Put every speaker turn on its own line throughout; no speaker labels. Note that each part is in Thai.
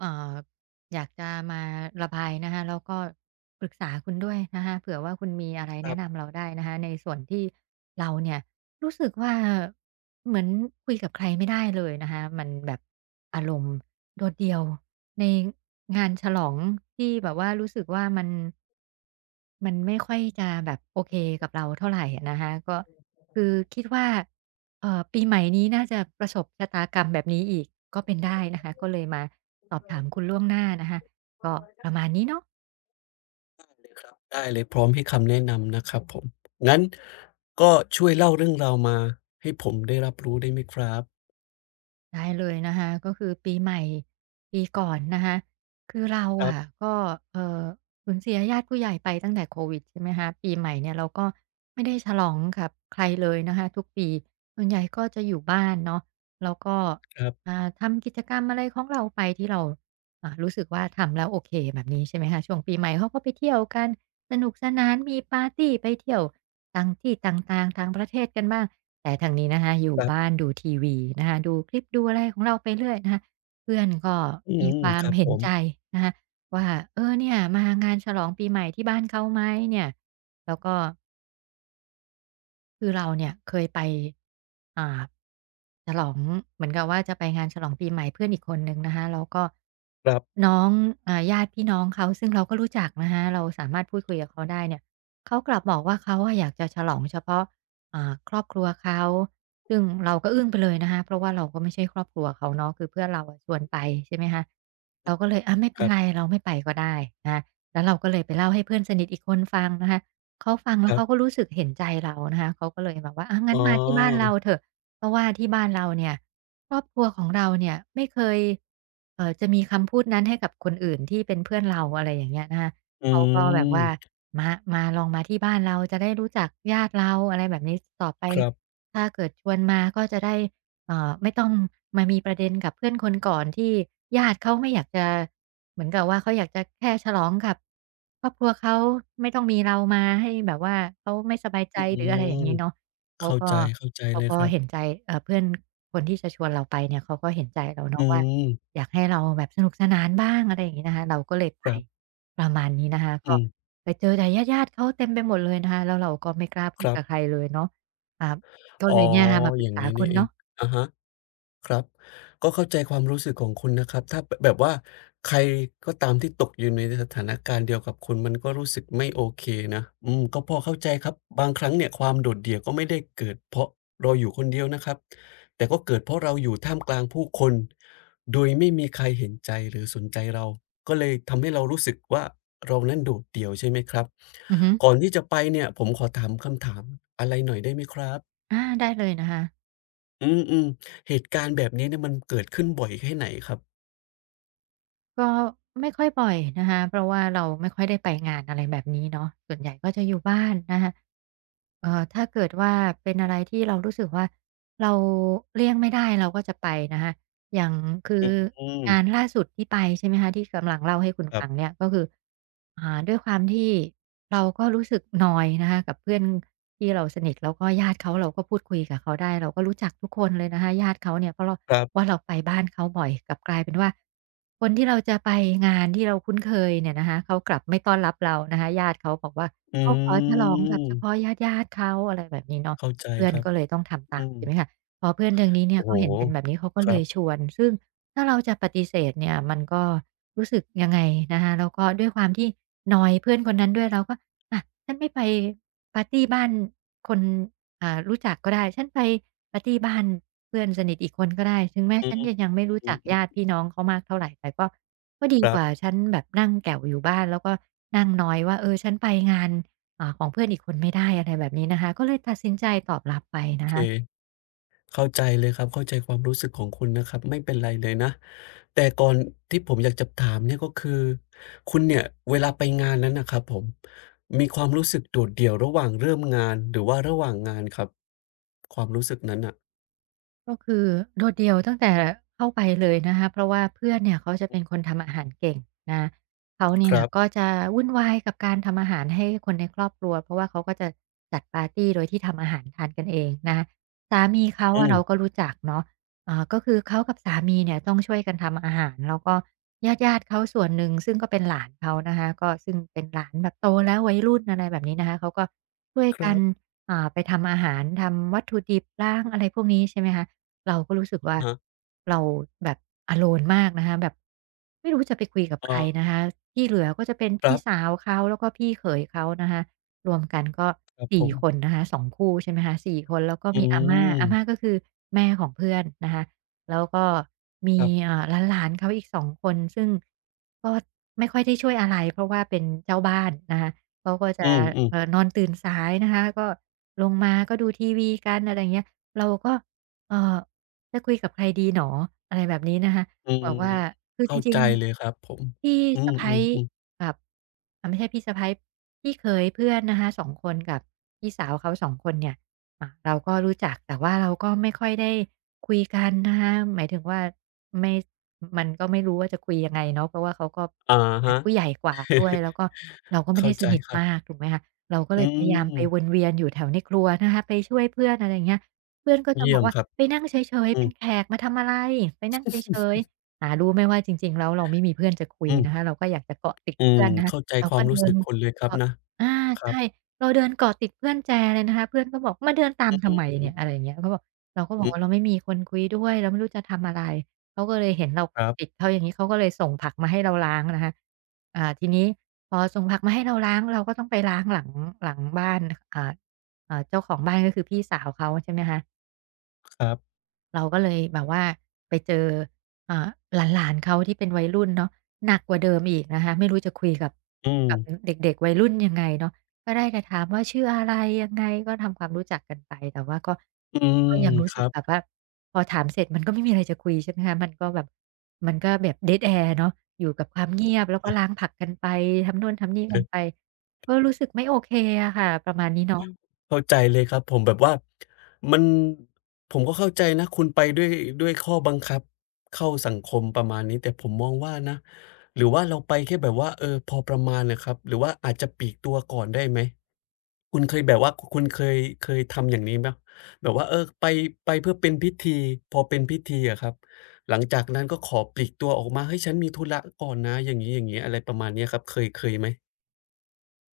เอ่ออยากจะมาระบายนะคะแล้วก็ปรึกษาคุณด้วยนะคะเผื่อว่าคุณมีอะไร
ครั
แนะนำ
บ
เราได้นะคะในส่วนที่เราเนี่ยรู้สึกว่าเหมือนคุยกับใครไม่ได้เลยนะคะมันแบบอารมณ์โดดเดี่ยวในงานฉลองที่แบบว่ารู้สึกว่ามันไม่ค่อยจะแบบโอเคกับเราเท่าไรอะนะคะก็คือคิดว่าปีใหม่นี้น่าจะประสบชะตากรรมแบบนี้อีกก็เป็นได้นะคะก็เลยมาสอบถามคุณล่วงหน้านะคะก็ประมาณนี้เนาะ
ครับได้เลยพร้อมให้คำแนะนำนะครับผมงั้นก็ช่วยเล่าเรื่องราวมาให้ผมได้รับรู้ได้ไหมครับ
ได้เลยนะคะก็คือปีใหม่ปีก่อนนะคะคือเรา
ครั
อะ
บ
ก็เออสูญเสียญาติผู้ใหญ่ไปตั้งแต่โควิดใช่ไหมคะปีใหม่เนี่ยเราก็ไม่ได้ฉลองกับใครเลยนะคะทุกปีส่วนใหญ่ก็จะอยู่บ้านเนาะแล้วก็
ๆ
ทำกิจกรรมอะไรของเราไปที่เรารู้สึกว่าทำแล้วโอเคแบบนี้ใช่ไหมคะช่วงปีใหม่เขาก็ไปเที่ยวกันสนุกสนานมีปาร์ตีไปเที่ยวต่างที่ต่างๆทางประเทศกันบ้าง แต่ทางนี้นะคะอยู่
ครั
บ้าน
บ
ดูทีวีนะคะดูคลิปดูอะไรของเราไปเรื่อยนะคะเพื่อนก็
อื
มี
ม
ควา
ค
ม
รับ
เห็
ผ
น
ม
ใจนะคะว่าเออเนี่ยมางานฉลองปีใหม่ที่บ้านเขาไหมเนี่ยแล้วก็ คือเราเนี่ยเคยไปอ่าฉลองเหมือนกับว่าจะไปงานฉลองปีใหม่เพื่อนอีกคนหนึ่งนะคะแล้วก็
ครับ
น้องอ่าญาติพี่น้องเขาซึ่งเราก็รู้จักนะคะเราสามารถพูดคุยกับเขาได้เนี่ยเขากลับบอกว่าเขาอะอยากจะฉลองเฉพาะครอบครัวเขาซึ่งเราก็อึ้งไปเลยนะคะเพราะว่าเราก็ไม่ใช่ครอบครัวเขาเนาะคือเพื่อนเราอะชวนไปใช่ไหมคะเราก็เลยอาไม่เป็
ค
น
รั
ไร
บ
เราไม่ไปก็ได้นะคะแล้วเราก็เลยไปเล่าให้เพื่อนสนิทอีกคนฟังนะคะ เขาฟังแล้
ค
ว
รั
เขาก็
บ
รู้สึกเห็นใจเรานะคะเขาก็เลยแบบว่าอา
อ๋
งั้นมาที่บ้าน
อ
เราเถอะเพราะว่าที่บ้านเราเนี่ยครอบครัวของเราเนี่ยไม่เคยจะมีคำพูดนั้นให้กับคนอื่นที่เป็นเพื่อนเราอะไรอย่างเงี้ยนะคะ
อื
เขาก็แบบว่า
ม
มามาลองมาที่บ้านเราจะได้รู้จักญาติเราอะไรแบบนี้ต่อไป
ครับ
ถ้าเกิดชวนมาก็จะได้ ไม่ต้องมามีประเด็นกับเพื่อนคนก่อนที่ญาติเขาไม่อยากจะเหมือนกับว่าเขาอยากจะแค่ฉลองกับครอบครัวเขาไม่ต้องมีเรามาให้แบบว่าเขาไม่สบายใจ
อื
หรืออะไรอ
ม
ย่างงี้เนาะเขา
เข้า
ก็
ใจเข้าใจ
เขา
เลย
ก็
ครั
เห็นใจ
บ
เพื่อนคนที่จะชวนเราไปเนี่ยเขาก็เห็นใจเรา
อื
เนาะว่า
ม
อยากให้เราแบบสนุกสนานบ้างอะไรอย่างงี้นะคะเราก็เลยไป
ครับ
ประมาณนี้นะคะก็
อืม
ไปเจอแต่ญาติๆเขาเต็มไปหมดเลยนะคะแล้วเราก็ไม่กล้าพู
ค
ด
รั
กับใคร
บ
เลยเนาะอ่าก็เล
อ๋อ
ยเนี่ยค่ะมาปรึ
อ
ก
ย่าง
ษา
งี้
คุ
นี่
ณ
เอ
เนาะ
งอะฮะ ครับก็เข้าใจความรู้สึกของคุณนะครับถ้าแบบว่าใครก็ตามที่ตกอยู่ในสถานการณ์เดียวกับคุณมันก็รู้สึกไม่โอเคนะอืมก็พอเข้าใจครับบางครั้งเนี่ยความโดดเดี่ยวก็ไม่ได้เกิดเพราะเราอยู่คนเดียวนะครับแต่ก็เกิดเพราะเราอยู่ท่ามกลางผู้คนโดยไม่มีใครเห็นใจหรือสนใจเราก็เลยทำให้เรารู้สึกว่าเรานั้นโดดเดี่ยวใช่ไหมครับ
อือฮึ
ก่อนที่จะไปเนี่ยผมขอถามคำถามอะไรหน่อยได้ไหมครับ
อาได้เลยนะคะ
อืมอืมเหตุการณ์แบบนี้เนี่ยมันเกิดขึ้นบ่อยแค่ไหนครับ
ก็ไม่ค่อยบ่อยนะคะ เพราะว่าเราไม่ค่อยได้ไปงานอะไรแบบนี้เนาะส่วนใหญ่ก็จะอยู่บ้านนะคะถ้าเกิดว่าเป็นอะไรที่เรารู้สึกว่าเราเลี่ยงไม่ได้เราก็จะไปนะคะ อย่างคื
อ
อ
ืม
งานล่าสุดที่ไปใช่ไหมคะที่กำลังเล่าให้คุณ
ครั
ฟัง
บ
เนี่ยก็คือด้วยความที่เราก็รู้สึกนอยนะคะกับเพื่อนที่เราสนิทแล้วก็ญาติเขาเราก็พูดคุยกับเขาได้เราก็รู้จักทุกคนเลยนะคะญาติเขาเนี่ยเพราะเรา
ครับ
ว่าเราไปบ้านเขาบ่อยกลับกลายเป็นว่าคนที่เราจะไปงานที่เราคุ้นเคยเนี่ยนะคะเขากลับไม่ต้อนรับเรานะคะญาติเขาบอกว่า
อื
เขาขอฉลองกับเฉพาะ
ม
ญาติๆเขาอะไรแบบนี้เนาะ
เข้าใจ
เพื่อ
ค
น
รับ
ก็เลยต้องทำตา
อื
ม
ม
ใช่ไหมคะ พอเพื่อนทางนี้เนี่ย
โอ้โฮ
เขาเห็นเป็นแบบนี้เขาก็
ค
เล
รั
ยช
บ
วนซึ่งถ้าเราจะปฏิเสธเนี่ยมันก็รู้สึกยังไงนะคะแล้วก็ด้วยความที่นอยเพื่อนคนนั้นด้วยเราก็อะฉันไม่ไปปาร์ตีบ้านคนรู้จักก็ได้ฉันไปปาร์ตีบ้านเพื่อนสนิทอีกคนก็ได้ถึงแม้
อื
ฉัน
ม
จะยังไม่รู้
อื
จักญาติ
อ
พี่น้องเขามากเท่าไรแต่ก็ก็
ๆ
ดี
ค
ก
รับ
ว่าฉันแบบนั่งแก่วอยู่บ้านแล้วก็นั่งนอยว่าเออฉันไปงานของเพื่อนอีกคนไม่ได้อะไรแบบนี้นะคะก็เลยตัดสินใจตอบรับไป
โอ
นะ
เค
คะ
เข้าใจเลยครับเข้าใจความรู้สึกของคุณนะครับไม่เป็นไรเลยนะแต่ก่อนที่ผมอยากจะถามเนี่ยก็คือคุณเนี่ยเวลาไปงานนั้นน่ะครับผมมีความรู้สึกโดดเดี่ยวระหว่างเริ่มงานหรือว่าระหว่างงานครับความรู้สึกนั้นน่ะ
ก็คือโดดเดี่ยวตั้งแต่เข้าไปเลยนะคะเพราะว่าเพื่อนเนี่ยเขาจะเป็นคนทำอาหารเก่งนะเขา
ค
เนี่ย
รั
ก็
บ
จะวุ่นวายกับการทำอาหารให้คนในครอบครัวเพราะว่าเขาก็จะจัดปาร์ตีโดยที่ทำอาหารทานกันเองนะสามีเขา
อื
อะ
ม
เราก็รู้จักเนาะก็คือเขากับสามีเนี่ยต้องช่วยกันทำอาหารแล้วก็ญาติๆเขาส่วนหนึ่งซึ่งก็เป็นหลานเขานะคะก็ซึ่งเป็นหลานแบบโตแล้ววัยรุ่นอะไรแบบนี้นะคะเขาก็ช่วย
ค
กั
รั
น
บ
ไปทำอาหารทำวัตถุดิบล้างอะไรพวกนี้ใช่ไหมคะ เราก็รู้สึกว่า
อะฮะ
เราแบบ alone มากนะคะแบบไม่รู้จะไปคุยกับใค
อ๋
ร
อ
นะคะที่เหลือก็จะเป็น
ครั
พี่สา
บ
วเขาแล้วก็พี่เขยเขานะคะรวมกันก็
ครับผ
สี่
ม
คนนะคะสองคู่ใช่ไหมคะสี่คนแล้วก็
อื
มีอาม่าอาม่า
ม
ก็คือแม่ของเพื่อนนะคะแล้วก็มี
ครับ
อ่าหลานๆเขาอีกสองคนซึ่งก็ไม่ค่อยได้ช่วยอะไรเพราะว่าเป็นเจ้าบ้านนะคะเขาก็จะ
อืม
เอ่อ
ๆ
นอนตื่นสายนะคะก็ลงมาก็ดูทีวีกันอะไรอย่างเงี้ยเราก็เอ่อ จะคุยกับใครดีหนออะไรแบบนี้นะคะ
ออื
บ
ม
อกว่าคือจ
เข้า
ริ
ใจ
ง
เลยครับผม
ๆพี่
อื
สะใภ้
มๆๆ
กับไม่ใช่พี่สะใภ้พี่เขยเพื่อนนะคะ2คนกับพี่สาวเขา2คนเนี่ยเราก็รู้จักแต่ว่าเราก็ไม่ค่อยได้คุยกันนะคะหมายถึงว่าไม่มันก็ไม่รู้ว่าจะคุยยังไงเนาะเพราะว่าเขาก็
อะ
แบ
ฮะ
บผู้ใหญ่กว่าด้วยแล้ว ก็เราก็ไม่
เข้า
ได้ส
ใจ
นิท
ครั
มาก
บ
ถูกไหมคะเราก็เล
อื
ยพยายามไป
ม
วนเวียนอยู่แถวในครัวนะคะไปช่วยเพื่อนอะไรอย่างเงี้ย เพื่อนก็จะบ
เยี่
อ
ย
ก
ม
ว่า
ครับ
ไปนั่งเฉยๆ
อื
เป็
ม
นแขกมาทำอะไร ไปนั่งเฉยๆหารู้ไหมว่าจริงๆแล้วเราไม่มีเพื่อนจะคุย
อืม
นะคะ เราก็อยากจะเกาะติด
อืม
เพื่อนนะคะ
เข้าใจ
เรา
ควา
ก็
มรู้
เดิ
สึ
น
กคุณเลยครับ
เกาะ
นะ
อา
ครั
ใช่
บ
เราเดินเกาะติดเพื่อนแจเลยนะคะเพื่อนก็บอกมาเดินตามทำไม
อืม
เนี่ยอะไรอย่างเงี้ยเขาบอกเราก็บอก
อือ
ว่าเราไม่มีคนคุยด้วยเราไม่รู้จะทำอะไร เขาก็เลยเห็นเรา
ค
ติด
ร
เขาอย่างงี้เขาก็เลยส่งผักมาให้เราล้างนะคะทีนี้พอส่งผักมาให้เราล้างเราก็ต้องไปล้างหลังหลังบ้านอ่าเจ้าของบ้านก็คือพี่สาวเขาใช่ไหมคะ
ับๆ
เราก็เลยแบบว่าไปเจออ่าหลานๆเขาที่เป็นวัยรุ่นเนาะหนักกว่าเดิมอีกนะคะไม่รู้จะคุยกับ
อืม
กับเด็กๆวัยรุ่นยังไงเนาะก็ได้แต่ถามว่าชื่ออะไรยังไงก็ทำความรู้จักกันไปแต่ว่าก็
อืม
ก็ยังรู้
ค
สึก
รับ
แบบว่าพอถามเสร็จมันก็ไม่มีอะไรจะคุยใช่ไหมคะมันก็แบบ dead air เนาะอยู่กับความเงียบแล้วก็ล้าง ผลักกันไปทำโน่นทำนี่
เอ
กัน
อ
ไปก็รู้สึกไม่โอเคอะค่ะประมาณนี้เนาะ
เข้าใจเลยครับผมแบบว่ามันผมก็เข้าใจนะคุณไปด้วยด้วยข้อบังคับเข้าสังคมประมาณนี้แต่ผมมองว่านะหรือว่าเราไปแค่แบบว่าเออพอประมาณน่ะครับหรือว่าอาจจะปลีกตัวก่อนได้ไหมคุณเคยแบบว่าคุณเคยเคยทำอย่างนี้เปล่าแบบว่าเออไปเพื่อเป็นพิธีพอเป็นพิธีอะครับหลังจากนั้นก็ขอปลีกตัวออกมาเฮ้ยฉันมีธุระก่อนนะอย่างงี้ๆอะไรประมาณเนี้ยครับเคยไหม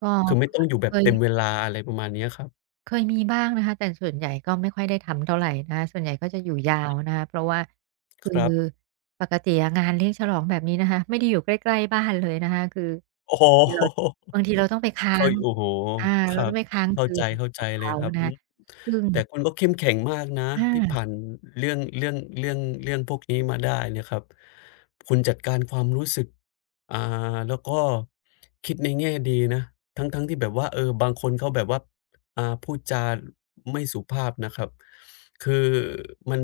ก็
คือไม่ต้อ
ก็
งอยู่แบ
เค
บ
ย
เต็มเวลาอะไรประมาณเนี้ยครับ
เคยมีบ้างนะคะแต่ส่วนใหญ่ก็ไม่ค่อยได้ทำเท่าไรนะคะส่วนใหญ่ก็จะอยู่ยาวนะคะเพราะว่าคื
ค
อ
รับ
ปกติอะงานเลี้ยงฉลองแบบนี้นะคะไม่ได้อยู่ใกล้ๆบ้านเลยนะคะคือ
โอ้โ
บางทีเรา
ฮ
บางทีเราต้องไปค้า
เข้า
ง
โอ้โฮ
อา
ค
เรา
รั
ต้อ
บ
งไปค้าง
เข้า
คื
ใจ
น
เข้าใจ
กับ
เลย
เขา
ครับ
นะ
อื
คะ
ม
ซึ่ง
แต่คุณก็เข้มแข็งมากนะ
อา
ที่ผ่านเรื่องพวกนี้มาได้เนี่ยครับคุณจัดการความรู้สึกอ่าแล้วก็คิดในแง่ดีนะทั้งๆที่แบบว่าเออบางคนเขาแบบว่าพูดจาไม่สุภาพนะครับคือมัน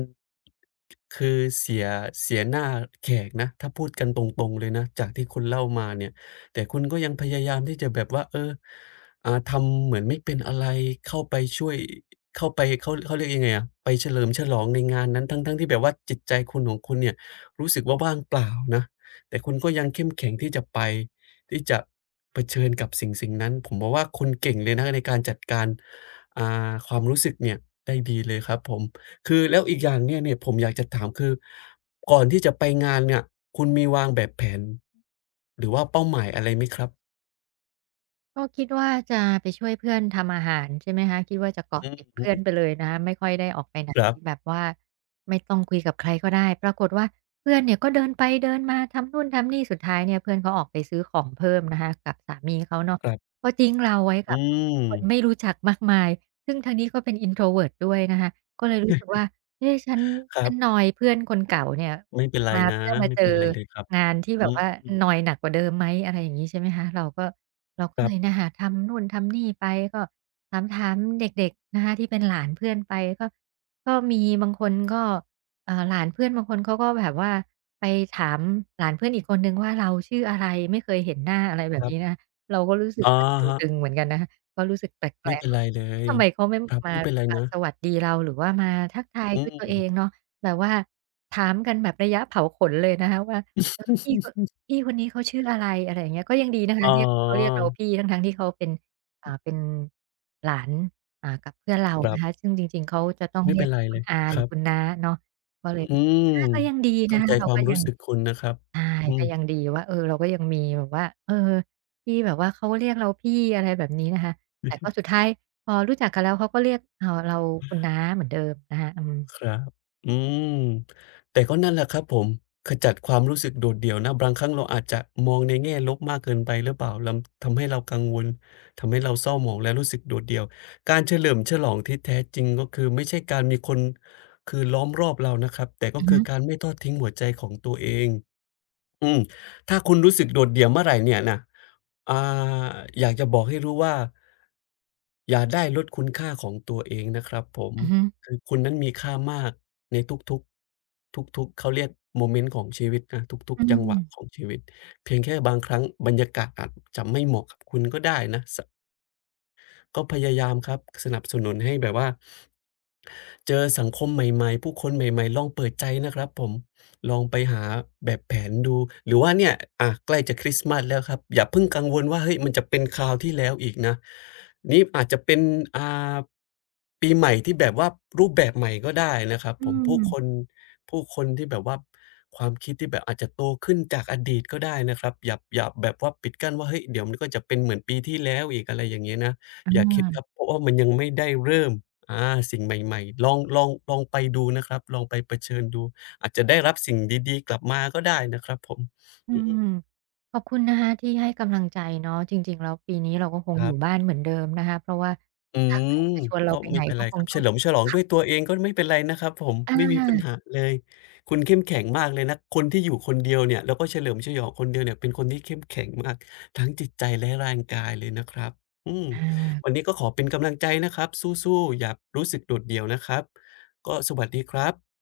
คือเสียเสียหน้าแขกนะถ้าพูดกันตรงๆเลยนะจากที่คุณเล่ามาเนี่ย แต่คุณก็ยังพยายามที่จะแบบว่าเออทำเหมือนไม่เป็นอะไรเข้าไปช่วยเข้าไปเขาเรียกยังไงอะไปเฉลิมฉลองในงานนั้นทั้งๆที่แบบว่าจิตใจคุณของคุณเนี่ยรู้สึกว่าว่างเปล่านะแต่คุณก็ยังเข้มแข็งที่จะไปที่จะเผชิญกับสิ่งๆนั้นผมมองว่าคุณเก่งเลยนะในการจัดการความรู้สึกเนี่ยได้ดีเลยครับผม คือแล้วอีกอย่างเนี่ยผมอยากจะถามคือก่อนที่จะไปงานเนี่ยคุณมีวางแบบแผนหรือว่าเป้าหมายอะไรไหมครับ
ก็คิดว่าจะไปช่วยเพื่อนทำอาหารใช่ไหมคะคิดว่าจะเกอาะ
อือ
ติด
ฮึ
เพื่อนไปเลยนะคะไม่ค่อยได้ออกไปไหน
ครับ
แบบว่าไม่ต้องคุยกับใครก็ได้ปรากฏว่าเพื่อนเนี่ยก็เดินไปเดินมาทำนู่นทำนี่สุดท้ายเนี่ยเพื่อนเขาออกไปซื้อของเพิ่มนะคะกับสามีเขาเนาะ
ครับ
ก็ทิ้งเราไว้กับ
อืม
คนไม่รู้จักมากมายซึ่งทางนี้ก็เป็น introvert ด้วยนะคะก็เลยรู้สึกว่าเอ๊ะฉัน
ค
ฉั
รั
นน
บ
อยเพื่อนคนเก่าเนี่ย
ไม่เป็นไร
มา
นะ
เพื่อมา
ไม่
เจอ
เป็นไรเลยครับ
งานที่แบ
อื
บว่า
ม
นอยหนักกว่าเดิมไหมอะไรอย่างงี้ใช่ไหมคะเราก็ เราก็
ค
เล
รั
ย
บ
นะคะทำนู่นทำนี่ไปก็ถามๆเด็กๆนะคะที่เป็นหลานเพื่อนไปก็ก็มีบางคนก็หลานเพื่อนบางคนเขาก็แบบว่าไปถามหลานเพื่อนอีกคนหนึงว่าเราชื่ออะไรไม่เคยเห็นหน้าอะไรแบบนี้นะเราก็รู้สึ
ๆ
ก
อะ
ว่าต
ฮะ
ึงๆเหมือนกันนะคะก็รู้สึกแปล
ไม่
ก
เป็น
ๆรู้
ไร
สึก
เล
เอ๊
ย
ทำไมเขาไม่
ครับ
มา
ไม่เป็นไร
อ่า
นะ
สวัสดีเราหรือว่ามาทักทาย
อื
ด้วย
ม
ตัวเองเนาะแบบว่าถามกันแบบระยะเผาขนเลยนะคะว่าเออพี่ พี่คนนี้เขาชื่ออะไรอะไรอย่างเงี้ยก็ยังดีนะ
อ๋
คะ
อ
เรียกเขาเรียกเราพี่ทั้งๆที่เขาเป็นเป็นหลานกับเพื่อนเรา
ครั
นะคะ
บ
ซึ่งจริงๆเขาจะต้อง
ไม่
เรี
เป็
ยก
นไร
คุ
เล
ณ
ย
อาห
ค
รือ
รับ
คุณน้าเนาะก็เลย
อื
รู้สึก
ม
อาก็ยังดีนะ
เข้า
คะ
ใจ
เรา
ควา
ก็
ม
ยั
รู้
ง
สึกคุณนะครับ
ใช่
อื
ก็
ม
ยังดีว่าเออเราก็ยังมีแบบว่าเออที่แบบว่าเขาเรียกเราพี่อะไรแบบนี้นะคะแต่ก็สุดท้ายพอรู้จักกันแล้วเขาก็เรียกเราคุณน้าเหมือนเดิมนะคะอืม
ครับ อืมแต่ก็นั่นแหละครับผมขจัดความรู้สึกโดดเดี่ยวนะบางครั้งเราอาจจะมองในแง่ลบมากเกินไปหรือเปล่าลำทำให้เรากังวลทำให้เราเศร้าหมองและรู้สึกโดดเดี่ยวการเฉลิมฉลองที่แท้จริงก็คือไม่ใช่การมีคนคือล้อมรอบเรานะครับแต่ก็
อือ
คื
ฮึ
อการไม่ทอดทิ้งหัวใจของตัวเอง อืมถ้าคุณรู้สึกโดดเดี่ยวเมื่อไรเนี่ยนะอ่าอยากจะบอกให้รู้ว่าอย่าได้ลดคุณค่าของตัวเองนะครับผม
อือฮึ
คือคุณนั้นมีค่ามากในทุกๆทุกๆเขาเรียกโมเมนต์ของชีวิตนะทุก
อื
ๆจังหวะของ
ม
ชีวิตเพียงแค่บางครั้งบรรยากาศอาจจะไม่เหมาะกับคุณก็ได้นะสก็พยายามครับสนับสนุนให้แบบว่า เจอสังคมใหม่ๆผู้คนใหม่ๆลองเปิดใจนะครับผมลองไปหาแบบแผนดูหรือว่าเนี่ยอะใกล้จะคริสต์มาสแล้วครับอย่าเพิ่งกังวลว่าเฮ้ยมันจะเป็นคราวที่แล้วอีกนะนี่อาจจะเป็นอ่าปีใหม่ที่แบบว่ารูปแบบใหม่ก็ได้นะครับ
อื
ผม
ม
ผู้คนผู้คนที่แบบว่าความคิดที่แบบอาจจะโตขึ้นจากอดีตก็ได้นะครับอย่าแบบว่าปิดกั้นว่าเฮ้ยเดี๋ยวมันก็จะเป็นเหมือนปีที่แล้วอีกอะไรอย่างเงี้ยนะ
อ
อย่าคิดครับ
า
เพราะว่ามันยังไม่ได้เริ่ม อาสิ่งใหม่ๆลองไปดูนะครับลองไปเผชิญดูอาจจะได้รับสิ่งดีๆกลับมาก็ได้นะครับผม
อื
อื
ม
ม
ขอบคุณนะคะที่ให้กำลังใจเนาะจริงๆแล้วปีนี้เราก็คง
ค
อ
รั
ยู่
บ
บ้านเหมือนเดิมนะคะเพราะว่า
อื
ถ้าใคร
ม
จะชวนเรา
ก็
ไปไหน
ไม่เป็น
ก็
ไร
ค
ค
ง
รับ
ต้
เฉ
อง
ลิมฉลอง
ขั
ด้
บ
วยตัวเองก็ไม่เป็นไรนะครับผม
อ
ไม่มีปัญ
า
หาเลยคุณเข้มแข็งมากเลยนะคนที่อยู่คนเดียวเนี่ยแล้วก็เฉลิมฉลองคนเดียวเนี่ยเป็นคนที่เข้มแข็งมากทั้งจิตใจและร่างกายเลยนะครับอืม
อ
วั
า
นนี้ก็ขอเป็นกำลังใจนะครับสู้ๆอย่ารู้สึกโดดเดี่ยวนะครับก็สวัสดีครับ